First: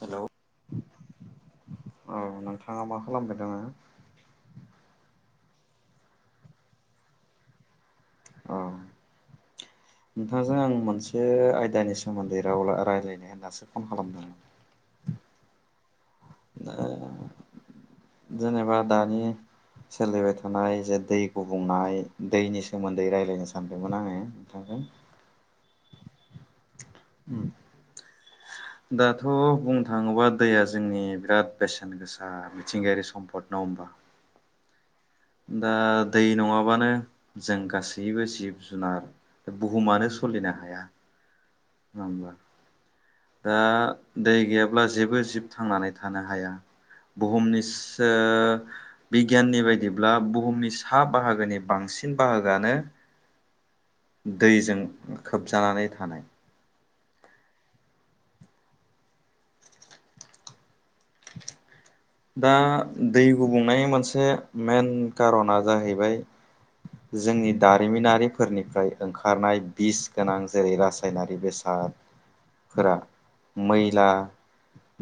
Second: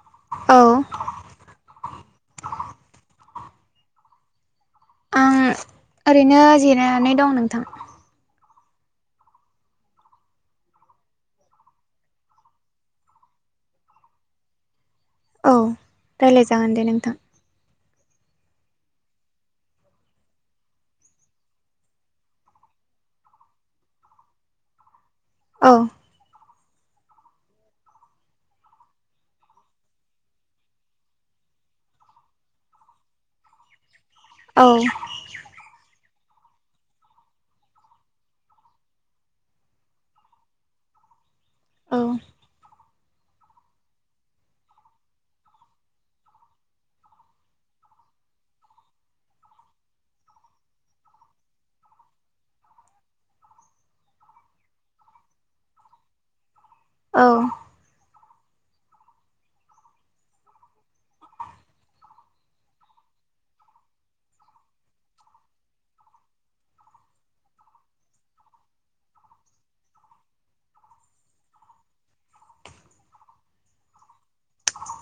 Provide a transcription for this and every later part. Hello औ औ नोंथाङा मा खालामबाय दोङो आं ओरैनो जिरायनानै दं नोंथां अ नोंथांजों आं मोनसे आयदानि सोमोन्दै राव रायज्लायनो होननासो फन खालामदोंमोन [inaudible] औ रायलाय ओ जागोन दे नोंथां जेनेबा दानि सोलिबाय थानाय जे दै गुबुंनाय दैनि सोमोन्दै रायज्लायनो सानदोंमोन आङो नोंथां [unintelligible] औ ओम दाथ बुंनो थाङोबा दैया जोंनि बिराद बेसेन गोसा मिथिंगायारि सम्पद नङा होमबा औ दा दै नङाबानो जों गासैबो जिब जुनार बुहुमानो सलिनो हाया औ नङा होनबा दा दै गैयाब्ला जेबो जिब थांनानै थानो हाया बुहुमनि सो बिगियाननि बायदिब्ला बुहुमनि सा बाहागोनि बांसिन सिन बाहागोआनो दैजों खोबजानानै थानाय औ दा दै गुबुंनायनि मोनसे मेन कारना जाहैबाय जोंनि दारिमिनारिफोरनिफ्राय ओंखारनाय बिस गोनां जेरै रासायनारि बेसाद फोरा मैला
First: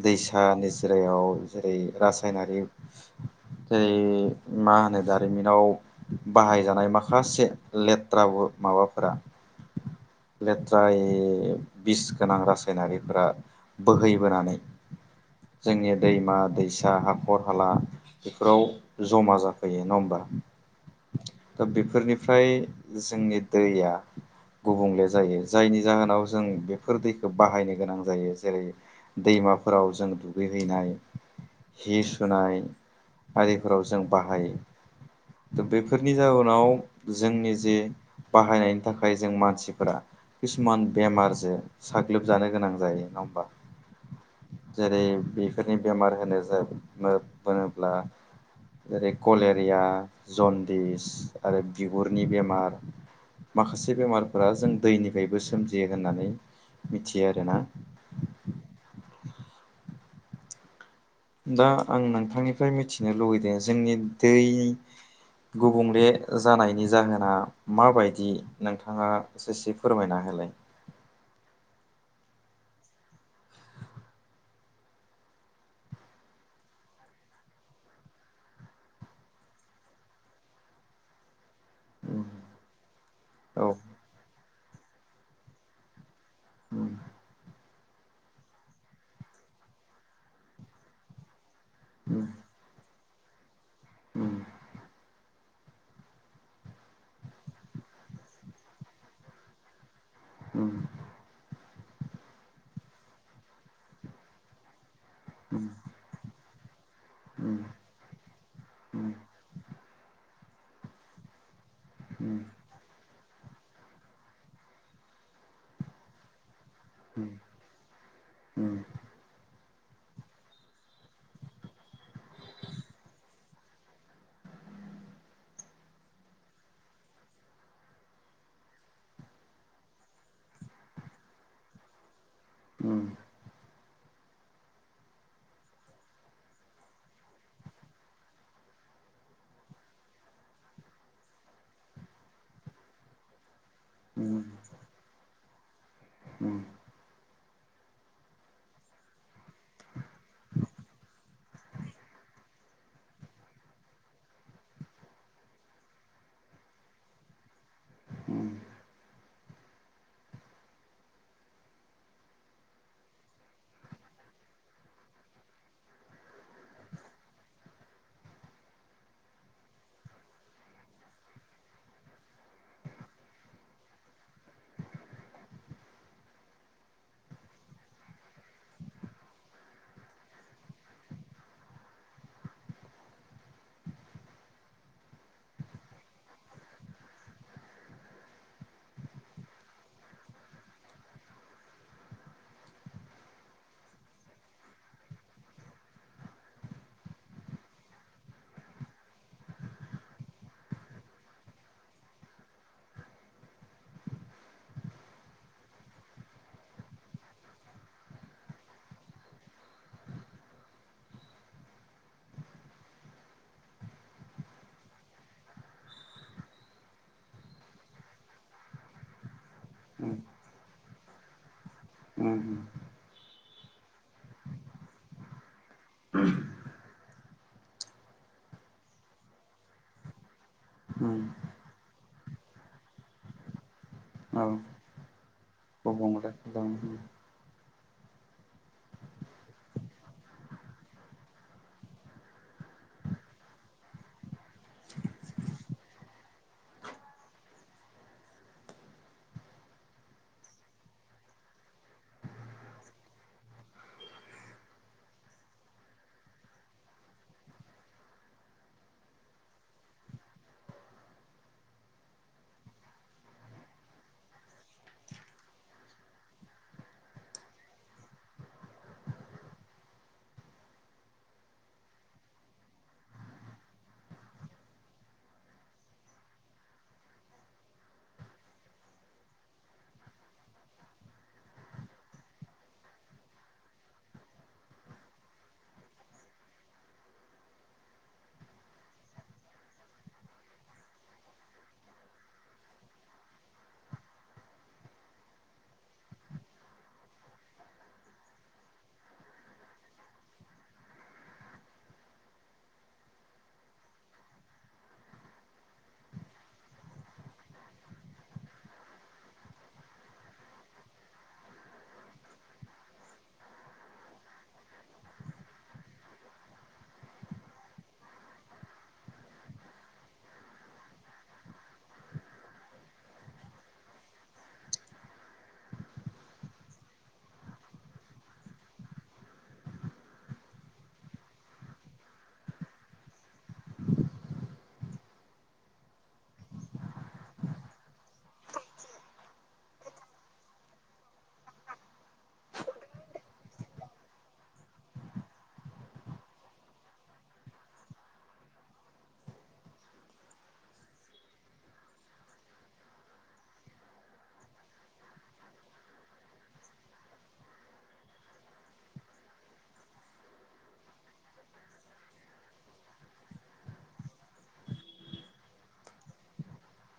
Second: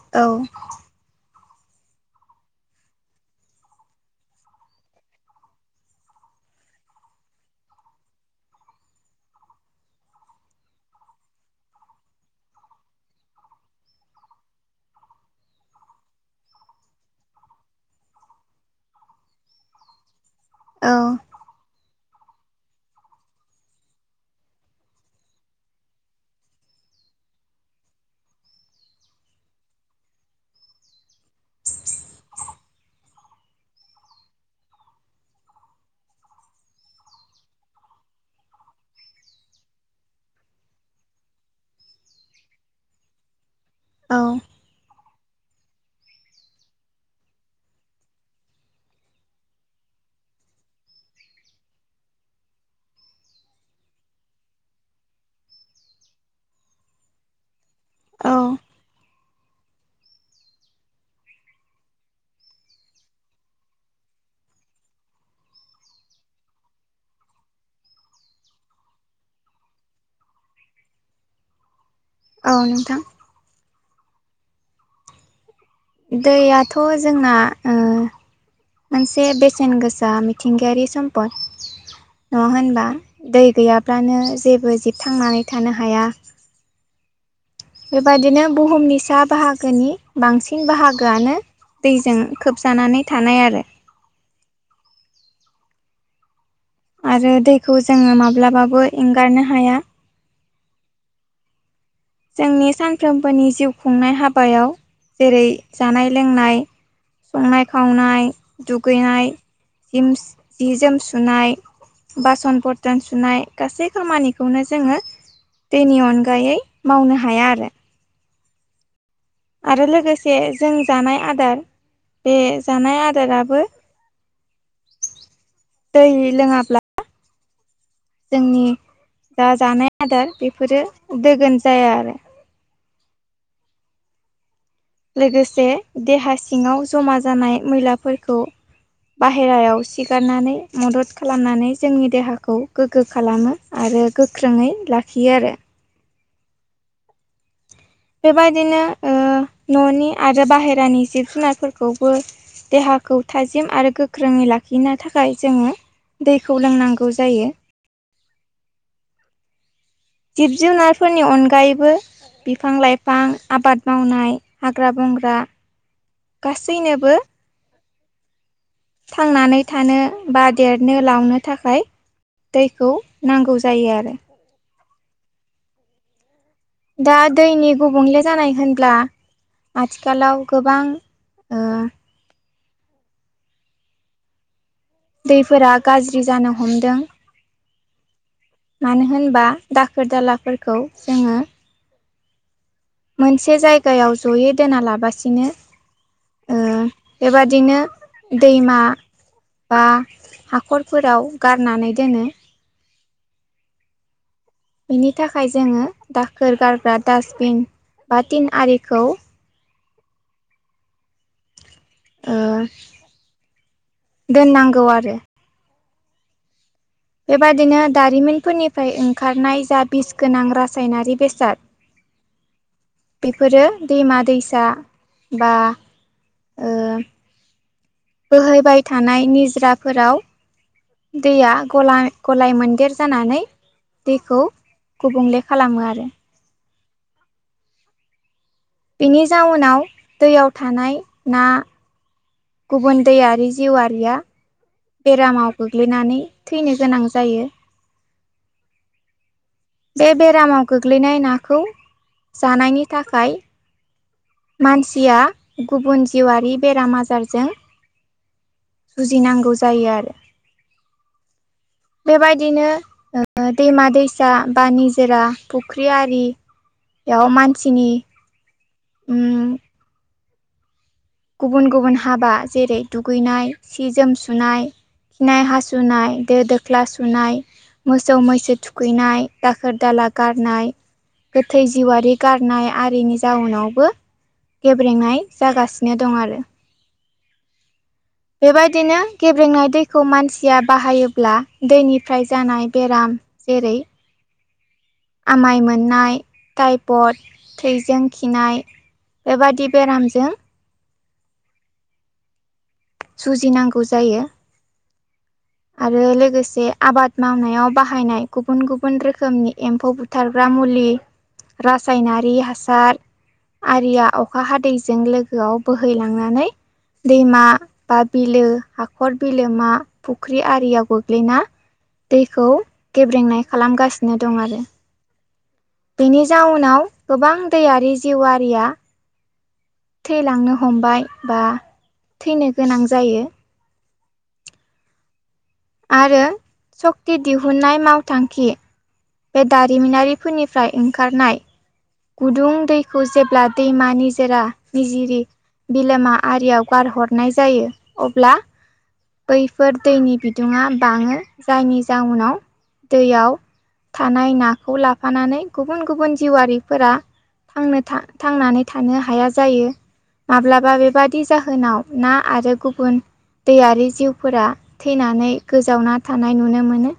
दैसा निजोरायाव जेरै रासायनारि जेरै मा होनो दारिमिनाव बाहायजा नाय माखासे लेथ्राबु माबाफोरा लेथ्रा ओइ बिस गोनां रासायनारिफोरा बोहैबोनानै जोंनि दैमा दैसा हाखर हाला बेफोराव जमा जाफैयो नङा होमबा औ दा बेफोरनिफ्राय जोंनि दैया गुबुंले जायो जायनि जाहोनाव जों बेफोर दैखौ बाहायनो गोनां जायो जेरै दैमा माफोराव जों दुगैहैनाय हि सुनाय आरिफोराव जों बाहायो त' बेफोर जनि जाहोनाव जोंनि जे बाहायनायनि थाखाय जों मानसिफोरा किसुमान बेमारजों साग्लोबजानो गोनां जायो नङा होमबा औ जेरै बेफोरनि बेमार होनो बोब्ला जेरै कलेरिया जन्दिस आरो बिगुरनि बेमार माखासे बेमारफोरा जों दैनिफ्रायबो सोमजियो होननानै मिथियो आरोना औ दा आं नोंथांनिफ्राय मिथिनो लुबैदों जोंनि दै गुबुंले जानायनि जाहोना माबायदि नोंथाङा ससे फोरमायना हो होलाय औ नोंथां दैयाथ' जोंना मोनसे बेसेन गोसा मिथिंगायारि सम्पद नङा होनबा दै औ उम गैयाब्लानो जेबो जबथांनानै थानो हाया उम बेबदिनो बुहुमनि सा बाहागोनि बांसिन बाहागोआनो दैजों खोबजानानै थानाय आरो उम आरो दैखौ जोङो माब्लाबाबो एंगारनो हाया औ जोंनि सानफ्रोमबोनि जिउ खुंनाय हाबायाव जेरै जानाय लोंनाय संनाय खावनाय दुगैनाय जि जि जोम सुनाय बासन बथन सु सुनाय गासै खामानिखौनो जोङो दैनि अनगायै मावनो हाया आरो उम आरो लोगोसे जों जानाय आदार बे जानाय आदाराबो [inaudible] दै लोङाब्ला जोंनि जा जानाय आदार बेफोरो दोगोन जाया आरो उम लोगोसे देहा सिङाव जमा जानाय मैलाफोरखौ बाहेरायाव सिगारनानै मदद खालामनानै जोंनि देहाखौ गोग्गो खालामो आरो गोख्रोङै लाखियो आरो उम बेबायदिनो ओ न'नि आरो बाहेरानि जिब जुनारफोरखौबो देहाखौ थाजिम आरो गोख्रोङै लाखिनो थाखाय जोङो दैखौ लोंनांगौ जायो जिब जुनारफोरनि अनगायैबो बिफां लाइफां आबाद मावनाय हाग्रा बंग्रा गासैनोबो थांनानै थानो बा देरनो लांनो थाखाय दैखौ नांगौ जायो आरो दा दैनि गुबुंले जानाय होनब्ला आथिखालाव गोबां ओ दैफोरा गाज्रि जानो हमदों मानो होनबा दाखोर दालाफोरखौ जोङो मोनसे जायगायाव जयै दोना लाबासिनो ओ बेबादिनो दैमा बा हाखरफोराव गारनानै दोनो बेनि थाखाय जोङो दाखोर गारग्रा डास्टबिन बा तिन आरिखौ ओ दोननांगौ आरो बेबादिनो दारिमिनफोरनिफ्राय ओंखारनाय जा बिस गोनां रासायनारि बेसाद उम। बेफोरो दैमा दैसा बा ओ बोहैबाय थानाय निजराफोराव उम दैया गला-गलाय मोनदेर जानानै दैखौ औ गुबुंले खालामो आरो गुबुंले खालामो बेनि जाउनाव दैयाव थानाय ना गुबुन दैयारि जिउआरिया बेरामाव गोग्लैनानै थैनो गोनां जायो बे बेरामाव गोग्लैनाय नाखौ जानायनि थाखाय मानसिया गुबुन जिउआरारि बेराम आजारजों जुजिनांगौ जायो आरो [inaudible] बेबायदिनो ओ दैमा दैसा बा निजोरा फुख्रि आरि बेयाव मानसिनि उम गुबुन गुबुन हाबा जेरै दुगैनाय सि जोम सुनाय खिनाय हासुनाय दो दोख्ला सुनाय मोसौ मैसो थुखैनाय दाखोर दाला गारनाय गोथै जिउआरि गारनाय आरिनि जाउनावबो गेब्रेंनाय जागासि नो दं आरो। बेबायदिनो गेब्रेंनाय दैखौ मानसिया बाहायोब्ला दैनिफ्राय जानाय बेराम जेरै [inaudible] आमाय मोननाय टाइपड थैजों खिनाय बेबादि बेरामजों जुजिनांगौ जायो। आरो लोगोसे आबाद मावनायाव बाहायनाय गुबुन गुबुन रोखोमनि एम्फौ बुथारग्रा मुलि रासायनारि हासार आरिया अखा हादैजों लोगोआव बोहैलांनानै दैमा बा बिलो हाखर बिलो मा फुख्रि आरियाव गोग्लैना दैखौ गेब्रेंनाय खालामगासिनो दं आरो बेनि जाउनाव गोबां दैयारि जिउआारिया थैलांनो हमबाय बा थैनो गोनां जायो आरो सक्ति दिहुननाय मावथांखि बे दारिमिनारिफोरनिफ्राय ओंखारनाय गुदुं दैखौ जेब्ला दैमा निजोरा निजिरि बिलोमा आरियाव गारहरनाय जायो अब्ला बैफोर दैनि बिदुङा बाङो जायनि जाउनाव दैयाव थानाय नाखौ लाफानानै गुबुन गुबुन जिउआरिफोरा थांनानै थानो हाया जायो माब्लाबा बेबादि जाहोनाव ना आरो गुबुन दैयारि जिउफोरा थैनानै गोजावना थानाय नुनो मोनो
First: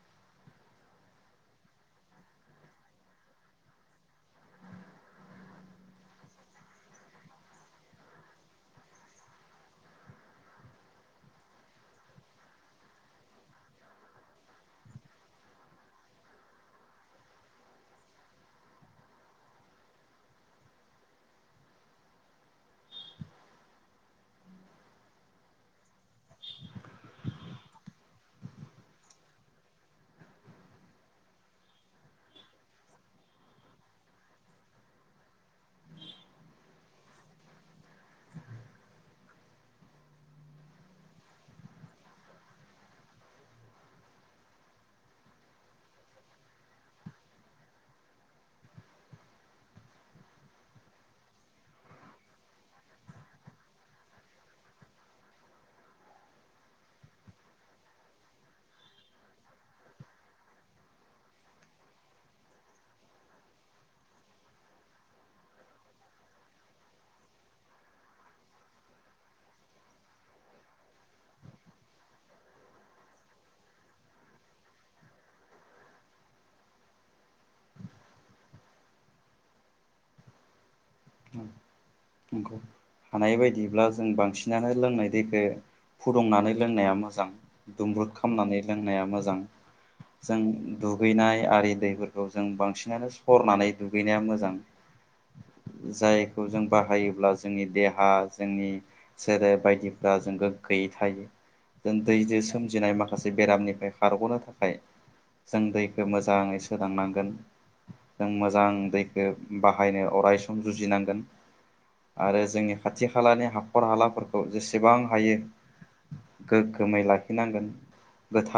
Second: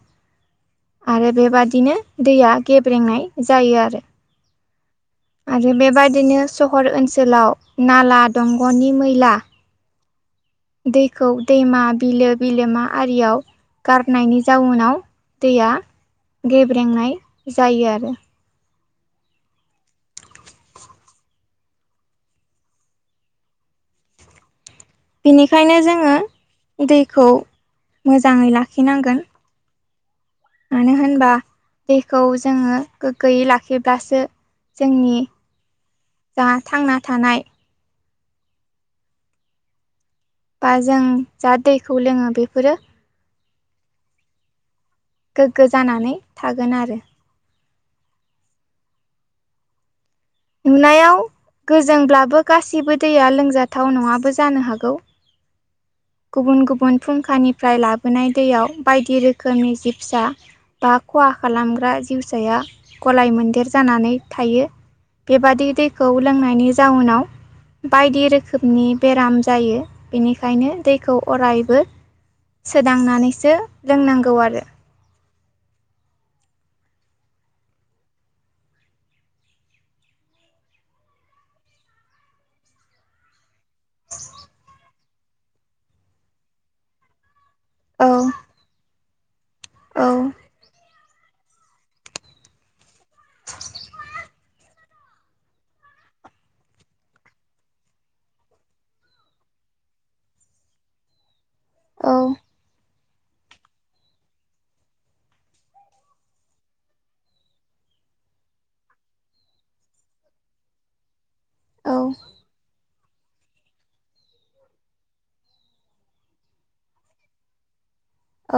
आरो बेबादिनो दैया गेब्रेंनाय जायो आरो आरो बेबायादिनो सहर ओनसोलाव नाला दंग'नि मैला दैखौ दैमा बिलो बिलोमा आरियाव गारनायनि जाउनाव दैया गेब्रेंनाय जायो आरो बेनिखायनो जोङो दैखौ मोजाङै लाखिनांगोन मानो होनबा दैखौ जोङो गोग्गोयै लाखिब्लासो जोंनि जा थांना थानाय लांदां बा जों जा दैखौ लोङो बेफोरो गोग्गो जानानै थागोन आरो नुनायाव गोजोंब्लाबो गासिबो दैया लोंजाथाव नङाबो जानो हागौ गुबुन गुबुन फुंखानिफ्राय लाबोनाय दैयाव बायदि रोखोमनि जिबसा बा खहा खालामग्रा जिउसाया गलाय मोनदेर जानानै थायो बेबादि दैखौ लोंनायनि जाउनाव बायदि रोखोमनि बेराम जायो बेनिखायनो दैखौ अरायबो सोदांनानैसो लोंनांगौ आरो औ नंगौ हानाय बायदिब्ला जों बांसिनानो लोंनाय दैखौ फुदुंनानै लोंनाया मोजां औ दुमब्रुद खालामनानै लोंनाया मोजां औ जों दुगैनाय आरि दैफोरखौ जों बांसिनानो सरनानै दुगैनाया मोजां जायखौ जों बाहायोब्ला जोंनि देहा जोंनि सोलेर बायदिफ्रा जों गोगग गोयै थायो जों औ दैजों सोमजिनाय माखा माखासे बेरामनिफ्राय खारग'नो थाखाय जों दैखौ मोजाङै सोदांनांगोन जों मोजां दैखो बाहायनो अरायसम जुजिनांगोन औ आरो जोंनि खाथि खालानि हाखर हालाफोरखौ जेसेबां हायो गोगगोमै लाखिनांगोन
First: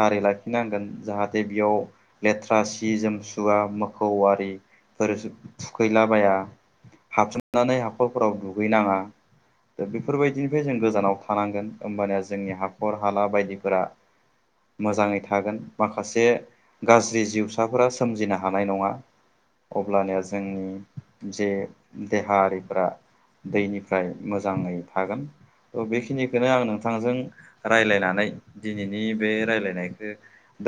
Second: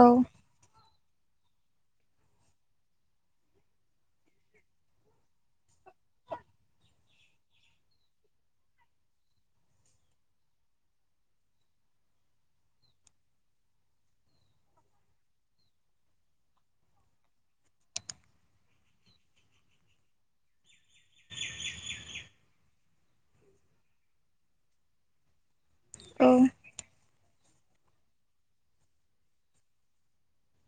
औ लाखिनांगोन जाहाथे बेयाव लेथ्रा सि जोम सुवा मोखौ आरि फोर थुखैलाबाया हाबसोमनानै हाखरफोराव दुगैनाङा दा बेफोरबायदिनिफ्राय जों गोजानाव थानांगोन होमबानिया जोंनि हाखर हाला बायदिफोरा मोजाङै थागोन माखासे गाज्रि जिउसाफोरा सोमजिनो हानाय नङा अब्लानिया जोंनि जे देहारिफोरा दैनिफ्राय मोजाङै थागोन थ' बेखिनिखौनो औ आं नोंथांजों रायलायनानै दिनैनि बे रायलायनायखौ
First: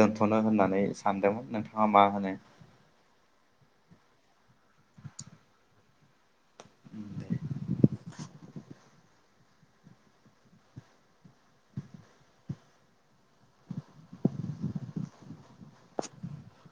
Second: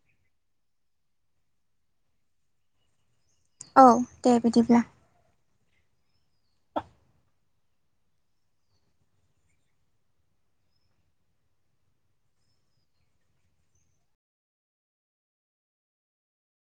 दोनथ'नो होननानै सानदोंमोन नोंथां ना मा होनो औ दे बिदिब्ला दे लांदां